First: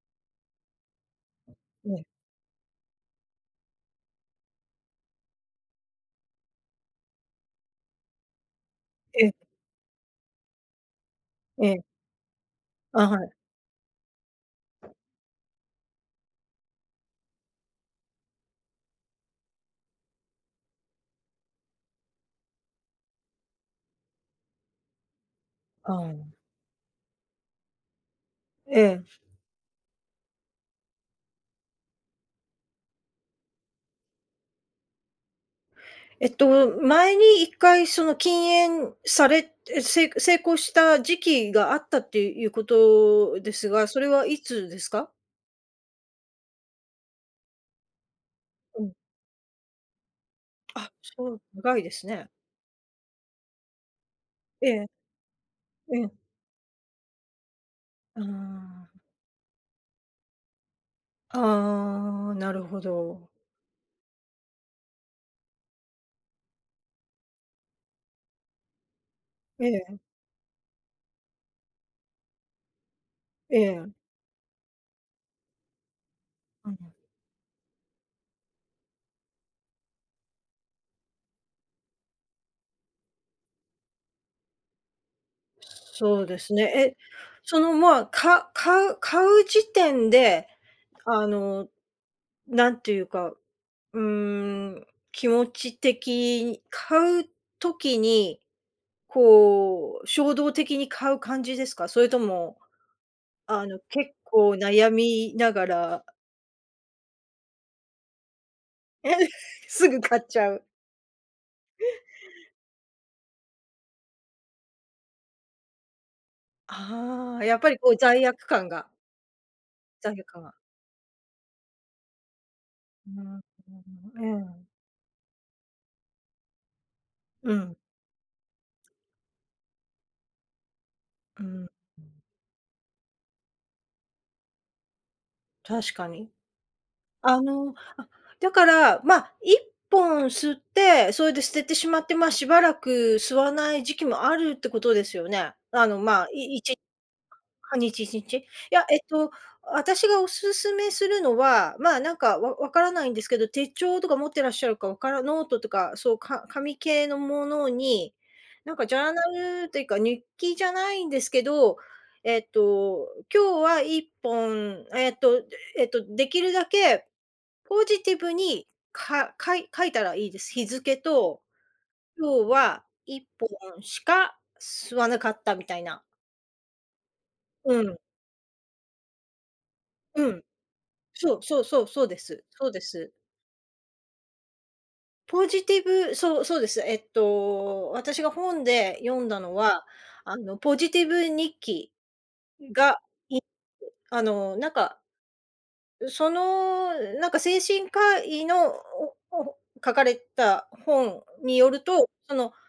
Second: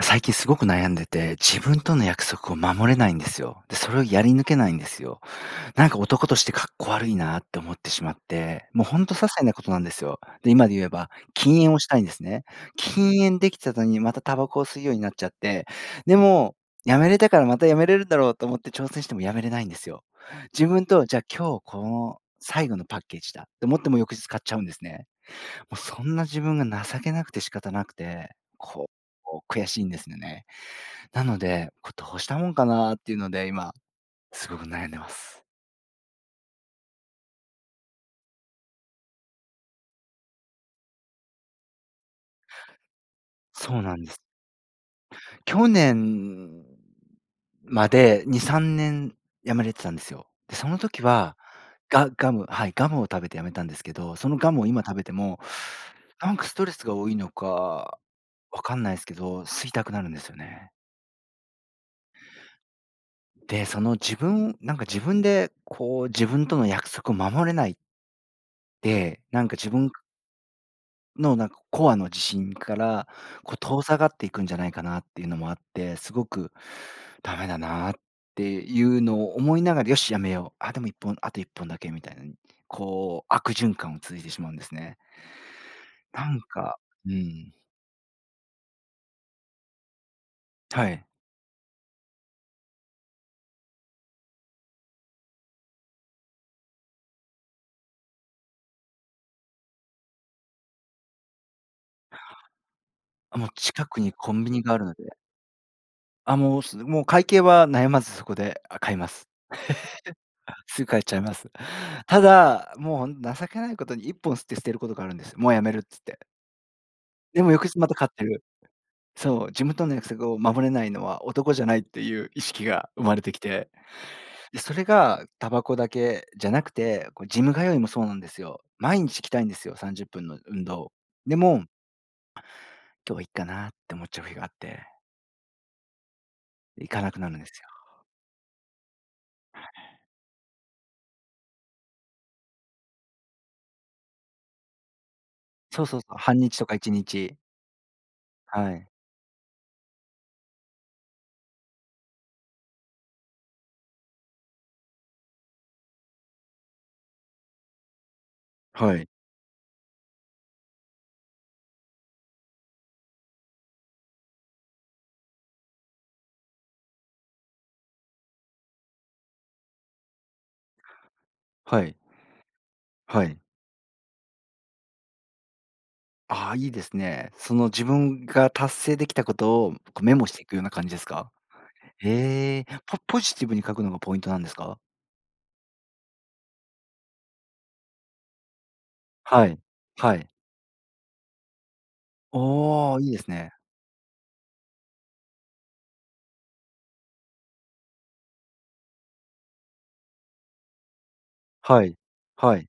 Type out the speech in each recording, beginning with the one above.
最近すごく悩んでて、自分えとえ。の約束を守れないんですよ。で、それをやり抜けないんですよ。なんか、男としてかっこ悪いなって思ってしまって、もうほんと些ええ。細なことなんですよ。で、今で言えば、禁煙えをえ。したいんですね。あ、禁はい。煙できたとに、またタバコを吸うようになっちゃって。でも、止めれたから、また止めれるんだろうと思って挑戦しても止めれないんですよ。自分とじゃあ、今日この、最後のパッケージだ、と思っても翌日買っちゃうんですね。もうあそあ、んなん。自分が情けなくて仕方なくて、えこえ。う悔しいんですねね。なので、こうどうしたもんかなっていうので、今すごく悩んでます。えっと、前に1回その禁煙されえ、せい成功した時期があったっていうことですそうが、なそんれです。はいつですか？去年までにさんうねん。ん止めれてたんですよ。で、そのあ、時そはう、長いですガね。ガムはい、ガムを食べて止めたんですけど、そのガムをえ今え。食べても、うん。なんかストレスが多いのかうーわかんん。ないすけど、吸いたくなるんですよね。ああ、なるほど。で、その自分なんか自分でこう自分との約束を守れないで、なんかえ自分え。のなんかコアの自信からこう、え遠え。ざかっていくんじゃないかなっていうのもあって、すごくうん。ダメだなっていうのを思いながら、「よしやめよう。」「あ、でも1本、あと1本だけ」みたいに、こう悪循環を続いてしまうんですね。そうなでんすね、か、え、うん。その、まあ、か買う買う時点で、はい。あの、なんていうか、うーん、気持ち的買う時に、こう、衝動的に買う感じですか？それとも、あもうあの、近く結にコンビ構ニがある悩ので。みながらあ、もうすもう会計は悩まずそこで、あ買いまえ、す。すぐ買っちゃう。すぐ買っちゃいます。ただもう情けないことに1本吸って捨てることがあるんです。「もうやめる」つって。あであ、もやっ翌ぱり日まこたう買っ罪てる。悪感が。そう、自分との約罪悪束を感が。守れないのは男じゃないっていう意識が生うまれてんうきう、て、で、ええ。それがタバコだけじゃなくて、こうジうム通ん。いもそうなんですよ。毎日行きたいんですよ、30分の運動。でうーもん。「今日はいいかな」って思っちゃう日があって。確かに。行かなくなるんあですよ。の、あ、だから、まあ、1本吸って、それで捨ててしまって、ま、しばらく吸わない時期もあるってことですよね？そうあその、うそう、まあ、半い日いとかち1日。半日、1日。いはや、い。えっと、私がお勧めするのは、まあ、なんか、わ分からないんですけど、手帳とか持ってらっしゃるかわからノートとか、そう。か紙系のものに、なんか、ジはャい。ーナルっていうか、日記じゃないんですけど、えっと、今日は1本、えっと、えっと、できるだけポジティブに、かかい書いたらいいです。日付と、はい。今日はいっはい。ぽんしか吸わなかった。みたいな。ああ、いいですね。その、う自ん。分が達成できたことを、こ、メモうしてん。いくような感じですか？そうそうそう、そうですえそうえ、でポす。ポジティブに書くのがポイントなんですか？ポジティブ、そうそうです。えっと、私が本で読んだはのい。は、はい。あの、ポジティブ日記、うが、おお、いいでいすね。と、あの、なんかうその、なんか、精神科医の、おおほ書かれた本によるはい、と、その、はい。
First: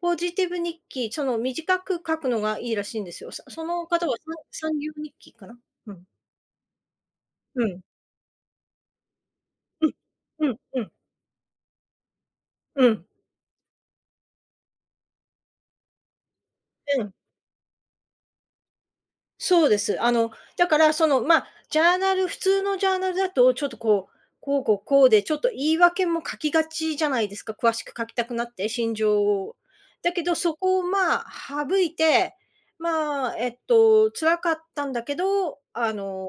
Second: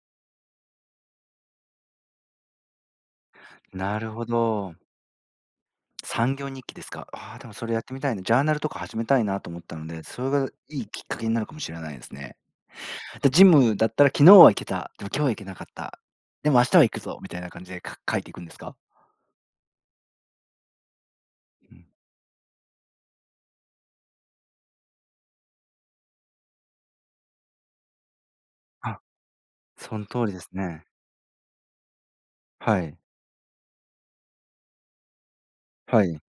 ポジティブ日記、その、短く書くのがいいらしいんですよ。さそのな方るは、ほさんさんど。ぎょう日記かな、うん。3行日記ですか？ああ、でも、うそれ、ん。やってみたいな、ジャーナルとか始めたいなと思ったのうん。で、それがうん、ういいん。きっかけになるかもしれないですね。うん。じゃ、ジムだったら、昨日は行けた、でも今日は行けなかった。でも明日は行くうん。ぞみたいな感じで、か書いていくんですか？そうです。あの、だからその、まあ、うジん。ャーナル普通のジャーナルだと、ちょっとこう、こうこうこうで、ちょっと言い訳も書きがちじゃないですか、詳しく書きたくなって、心あ、情を。そのだけ通りど、ですそこを、ね。まあ、省いて、はい。まあ、えっと、辛かったんだけど、あはい。の、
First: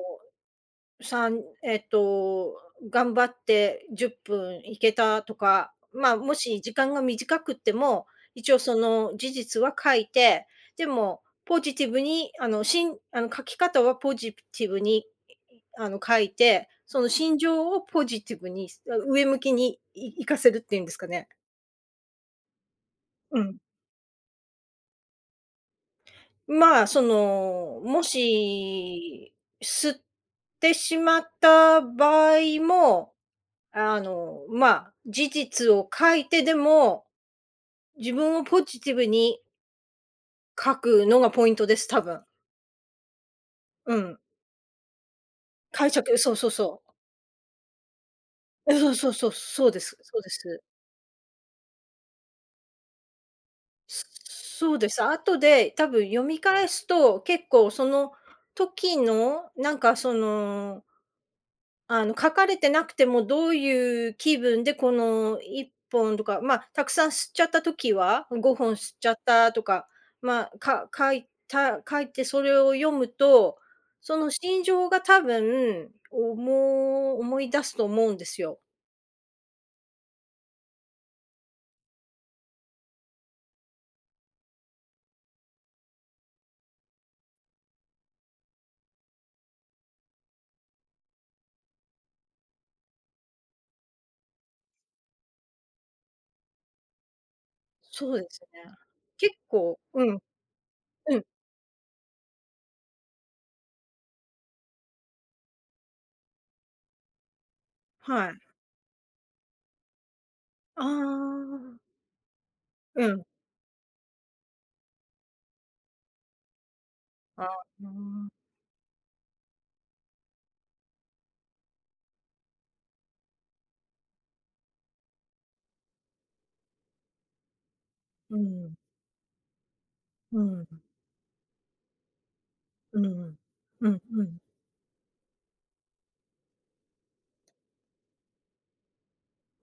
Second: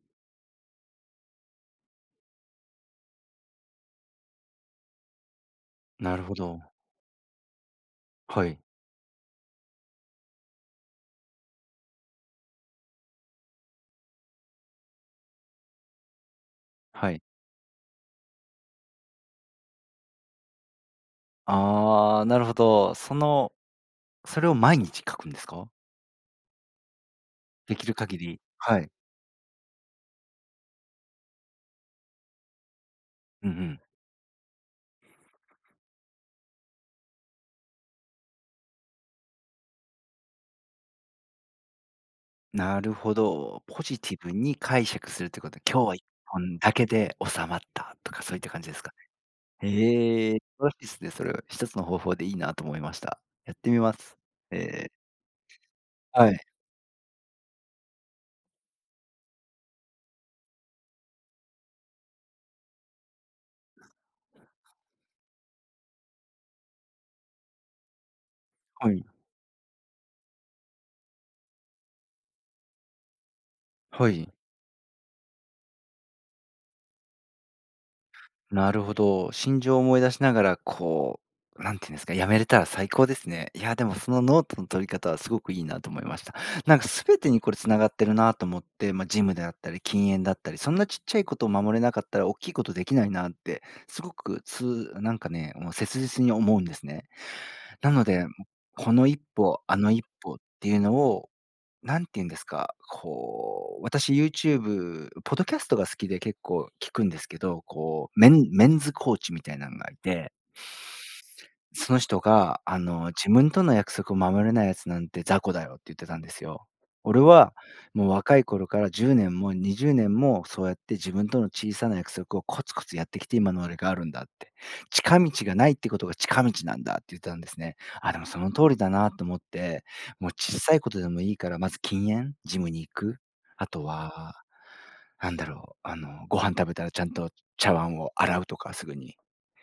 3、えっと、頑張って、10分いけたとか。まあ、なるもほど。し時間が短くっても、は一応い。その事実は書いて、でも、ポジティブにあの、しんあの書き方はポジティブに、あの書いて、そのはい。心情をポジティブに、あ、上向きにいいかせるっていうんですかね。ああ、なるほど。そうのん。それを毎日書くんですか？まあ、そでの、きるも限り、はい。し、吸ってしまった場合も、うんうん。あの、まあ、事実を書いてでも、自分をポジティブに書くのがポイントです、たぶん。なるほど。ポうジテん。ィブに解釈するということで、今日解はいっ釈、そうぽそうんだそう。けで収まったとか、そういった感じあですかあ、そうそう、そね。うです、そうへでえ、す。ですね。それは1つの方法でいいなと思いました。やってみます。えそうでえ。す。後で、たぶん読はみい。返すと、結構その時の、なんかそのあの書かれてなくても、どういう気分で、この1本とか、まあ、たくさん吸っちゃった時は、うん5本は吸っい。ちゃったとか、まあ、か書いた書いてそれを読むと、はそのい。心情が多分、思い思い出すと思うんですよ。なるほど。心情を思い出しながら、こう、なんていうんですか、やめれたら最高ですね。いや、でもそのノートの取り方はすごくいいなと思いました。なんかすべてにこれ繋がってるなと思って、ま、ジムであったり禁煙だったり、そんなちっちゃいことを守れなかったらおっきいことできないなって、すごくつなんかね、もう切実に思うんですね。なのそうで、ですね。このいっ結ぽ、構、あのいっうん。ぽっていうのうん。を、何ていうんですか、こう私 YouTube、ポッドキャストが好きで、結構聴くんですけど、こうメはい。ンメンズコーチみたいなのがいて。ああ。その人が、あうの、ん。「自分との約束を守れない奴なんて雑魚だよ」って言ってたんですよ。「俺ああ。はうーもうん。若い頃から10年も20年も、そうやって自分との小さな約束をコツコツやってきて、今の俺があるんだ」って。「近道がないってことが近道なんだ」って言ったんですね。あ、でもうーその通ん。りだなと思って、もううーん。ちっうさん。いことでもいいからまず禁煙、ジムに行うーく。ん、あとうん、うは、ん。なんだろう、あのご飯食べたらちゃんと茶碗を洗うとかすぐに。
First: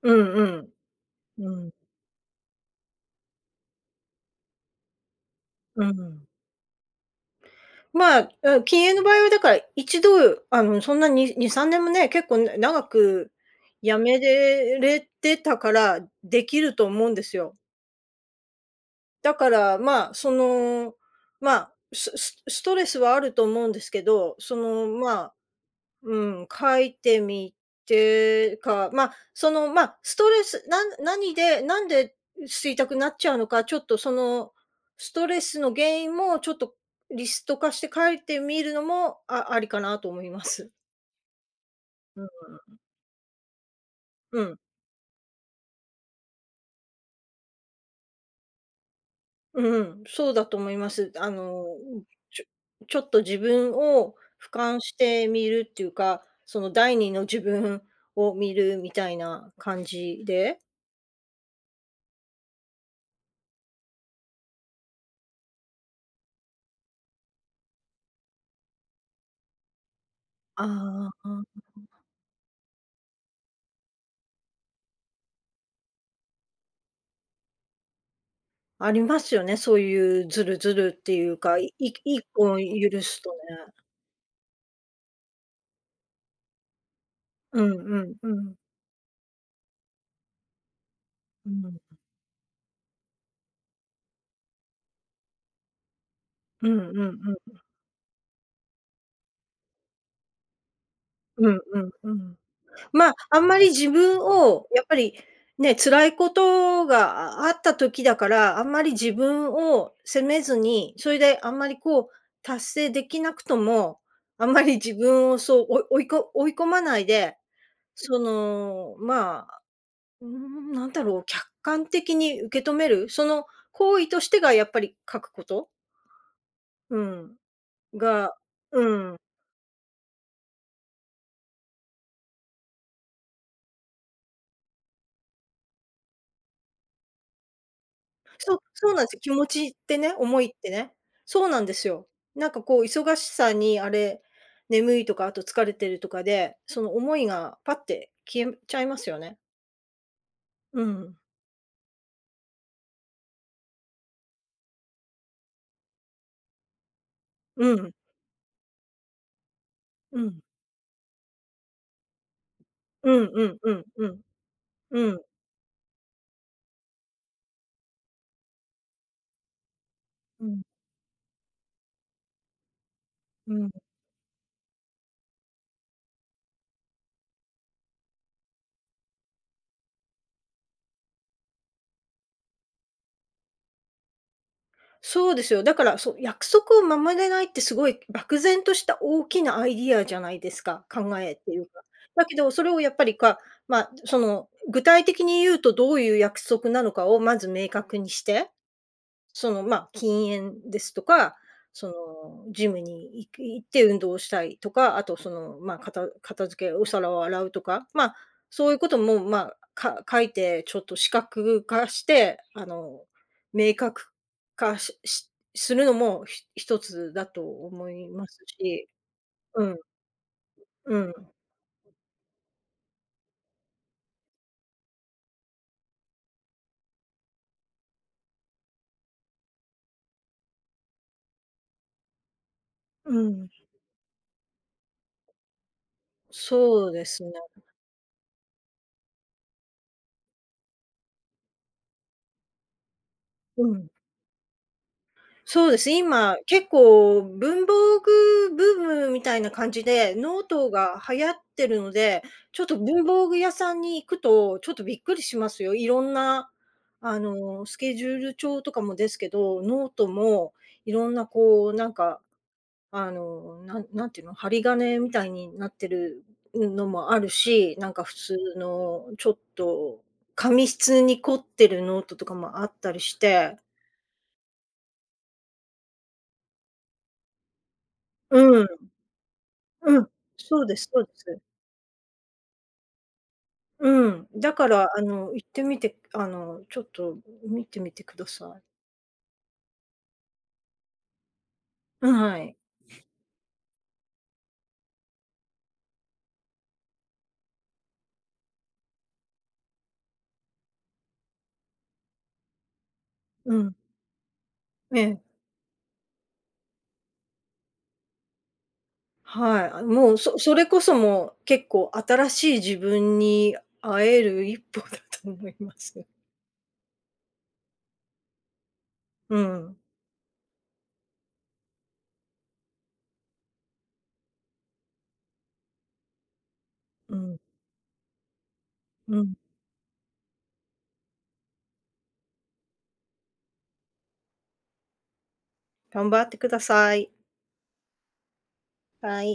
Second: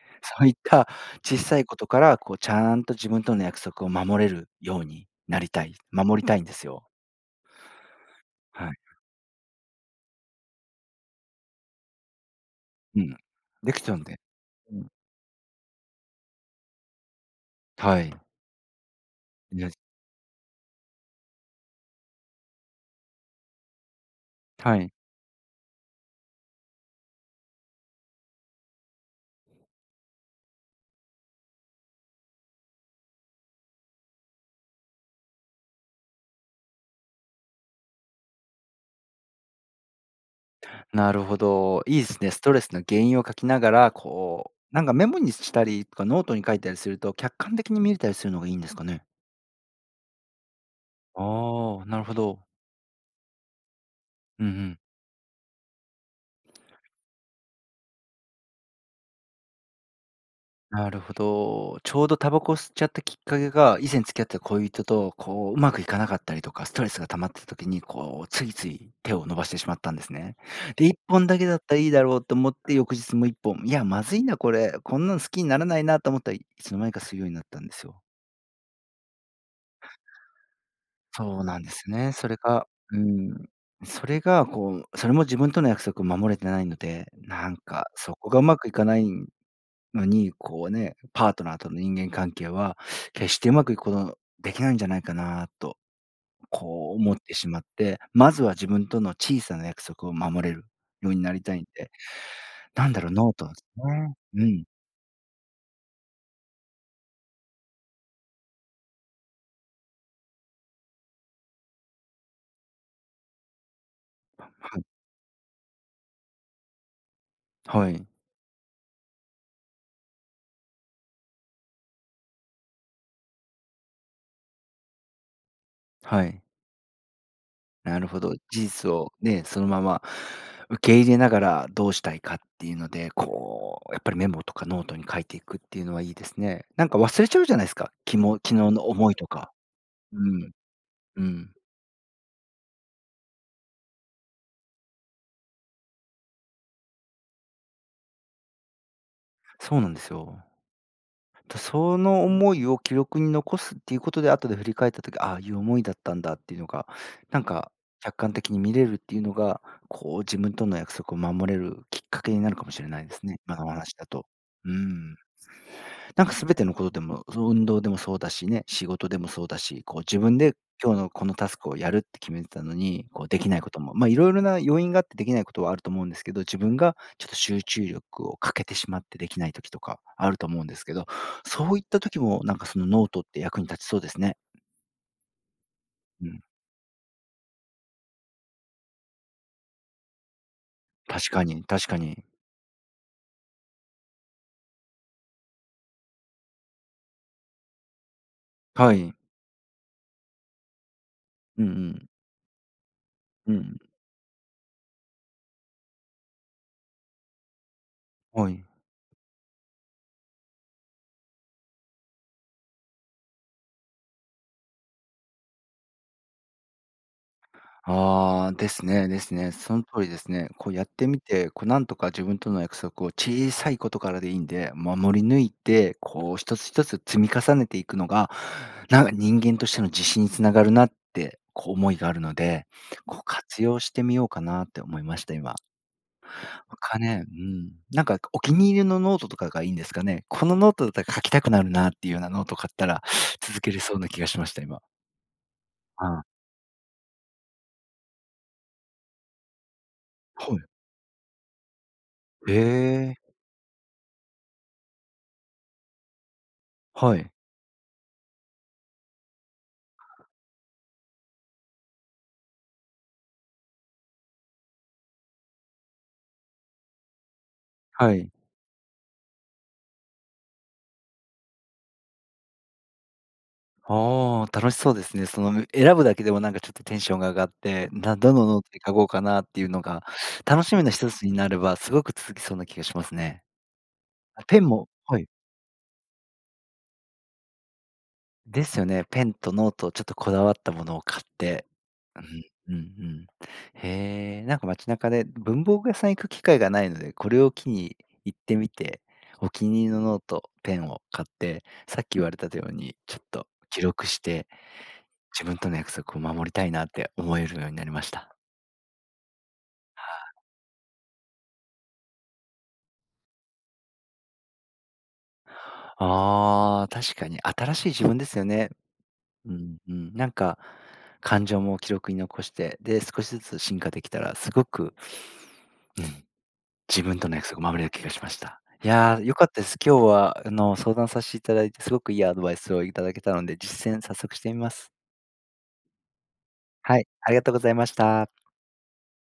うそういっんたちっうん、うさいん。ことから、こうちゃんと自分との約束を守れるようになりたい、うんう守りん。たいんですよ。まあ、うん、はい。禁煙の場合はだから、一度、あの、そんなに2、3年もね、結構長うん、くできち辞ゃうんで。めうれん。れてたから、できると思うんですよ。はい。だか [unintelligible] ら、ま、その、ま、ススストレスはあると思うんですけど、そはの、い。ま、うん、書いてみてか、ま、その、ま、ストレス、なん何でなんで吸いたくなっちゃうのか、ちょっとそのストレスの原因もちょっとリスト化して書いてみるのも、あありかなと思います。なるほど、いいすうーね、ストレスん。の原因を書きながら、うこん。う、なんかメモにしたりとかノートに書いたりすると、客観的に見れたりするのがいいんですかね？うん、そうだと思います。あの、ああ、なん、るほど。ちょちょっと自分をうんう俯瞰ん。してみるっていうか、その第2の自分を見るみたいな感じで。なるほど。ちょうどタバコを吸っちゃったきっかけが、以前付き合った恋人と、こう、うまくいかなかったりとか、ストレスが溜まった時に、こう、ついつい手を伸ばしてしまったんですね。あで、1本だけだったらあ。いいだろうと思って翌日もう1本、いやまずいなこれ、こんなの好きにならないなと思ったら、いつの間にか吸うようになったんですよ。ありますよね、そういうズルズルっていうそうか、なんでいいすね。っそれこがう許すとん。ね。それがこう、それも自分との約束を守れてないので、なんうんかうそんこうがうん。まくいかないのに、こうね、パートうナーとのん。人間関係は 決してうまくいくことできないんじゃないかなと、うんうこう思ってんしうん。まって、まずは自分との小さな約束を守れるようになりうたんいんうんで。うん。なんだまろう、あ、ノーあんト、まり自ね。分うをん。やっぱり、ね、辛いことがあった時だから、あんまり自分を責めずに、それであんまりこう、達成できなくとも、あ、あんまりはい。自分をそうおい追いこ追い込まないで、はい。その、まあ、うーんなんだろう、客観的に受け止める。その行為としてがやっぱり書くこと。はい。うん、なるほが、ど、事う実をん。ね、そのまま受け入れながらどうしたいかっていうので、こうやっぱりメモとかノートに書いていくっていうのはいいですね。なんか忘れちゃうじゃないすか。きも昨日そう、のそうなん思すいよ。と気持か。ちってね、う思いっん、てね。うそうん。なんですよ。なんかこう、忙しさに、あれ、眠いとか、あと疲れてるとかで、その思いがぱって消えちゃいますよね。そうなんですよ。うん。と、その思いを記録に残すっていうことで、後で振り返った時、ああいう思いだったんだっていうのが、なんうかん。客観的に見れるっていうのが、こうう自ん。分との約束を守れるきっかけになるかもしれないうですんね、う今んのおうん話だうん。と。ううん。ん。なんか、すべてのことでも、そ運動でもそうだしね、仕事でもそうだし、こう自分うでん。今日のこのタスクをやるって決めてたのに、こうできうないん。ことも、ま、いろいろな要因があってできないことはあると思うんですけど、自分がちょっと集中力を欠けてしまってできない時とかあると思うんですけど、そういった時もなんかそのノートって役に立ちそうですね。そうですよ。だから、そうん。約束を守れないってすごい漠然とした大きなアイディアじゃないですか、考確えっかていに、うか。確かに。だけど、それをやっぱりか、ま、その、具体的に言うとどういう約束なのかをまず明確にして、はい。その、ま、禁煙ですとか、うんうその、ん。ジムに行うき行っん。て運動をしたいとか、あと、その、まあ、片片付け、お皿を洗うとか。まあ、はい。そういうことも、まあ、か書いてちょっと視覚化して、あの、明確化ししするのも、ひ1つだと思いますああ、ですし。ね、ですね。うそん。の通りですね。こうやっうてん。みて、こうなんとか自分との約束を小さいことからでいいんで、守り抜いて、こう、一つひとつ積み重ねていくのが、なんか、人間としての自信につながるなってこう思いがあるので、こううん。活用してみようかなって思いました、今。そうかですね、ね。うん、なんかお気に入りのノートとかがいいんですかね？このノートだったら書きたくなるなっていうようなノートを買ったら、続うけれん。そうな気がしました、今。そうです、ああ。今、結構、文房具ブームみたいな感じで、ノーはい。トが流行ってるので。へちょっと文え。房具屋さんに行くと、ちょっとびっくりしますよ。いろんなはあい。のスケジュール帳とかもですけど、ノートもいろんなこうなんかあの、なん何て言うの、針金みたいになってる、うん、のもあるし、なんかは普い。通のちょっと紙質に凝ってるノートとかもあったりして。ああ、楽しそうですね。その選ぶだけでもなんかちょっとテンションが上がって、だどうのノんーうトん。に書こうかなっていうのうが、ん、そ楽うでしみすのひそうとでつにす。なればすごく続きそうな気がしますね。うん、あ、だペンかもら、あはい。の、行ってみて、あの、ちょっと見てみてください。ですよね。ペンとノートちょっとこだわったものを買って。うん、うはん、い。うんうん。へえ。なんか街中で文房具屋さん行く機会がないので、これを機に行ってみて、お気に入りのノート、ペンを買って、さっき言われたてように、ちょっとうん。記録して、ええ。自分との約束を守りたいなって思えるようになりました。はい。あ、はもう、あ。そそれこそもう、結構新しい自分に会える1歩だと思います。ああ、確かに、新しい自分ですよね。ううん。ん、うん、なんか感情も記録に残して、で少しずつ進化できたらすごくうん。自う分とのん。約束を守れる気がしました。いうや、よん。かったです。今日はあの相談さしていただいて、すごくいいアドバイスをいただけたので、実践早速してみます。頑張ってくださはい、い。ありがとうございました。はい。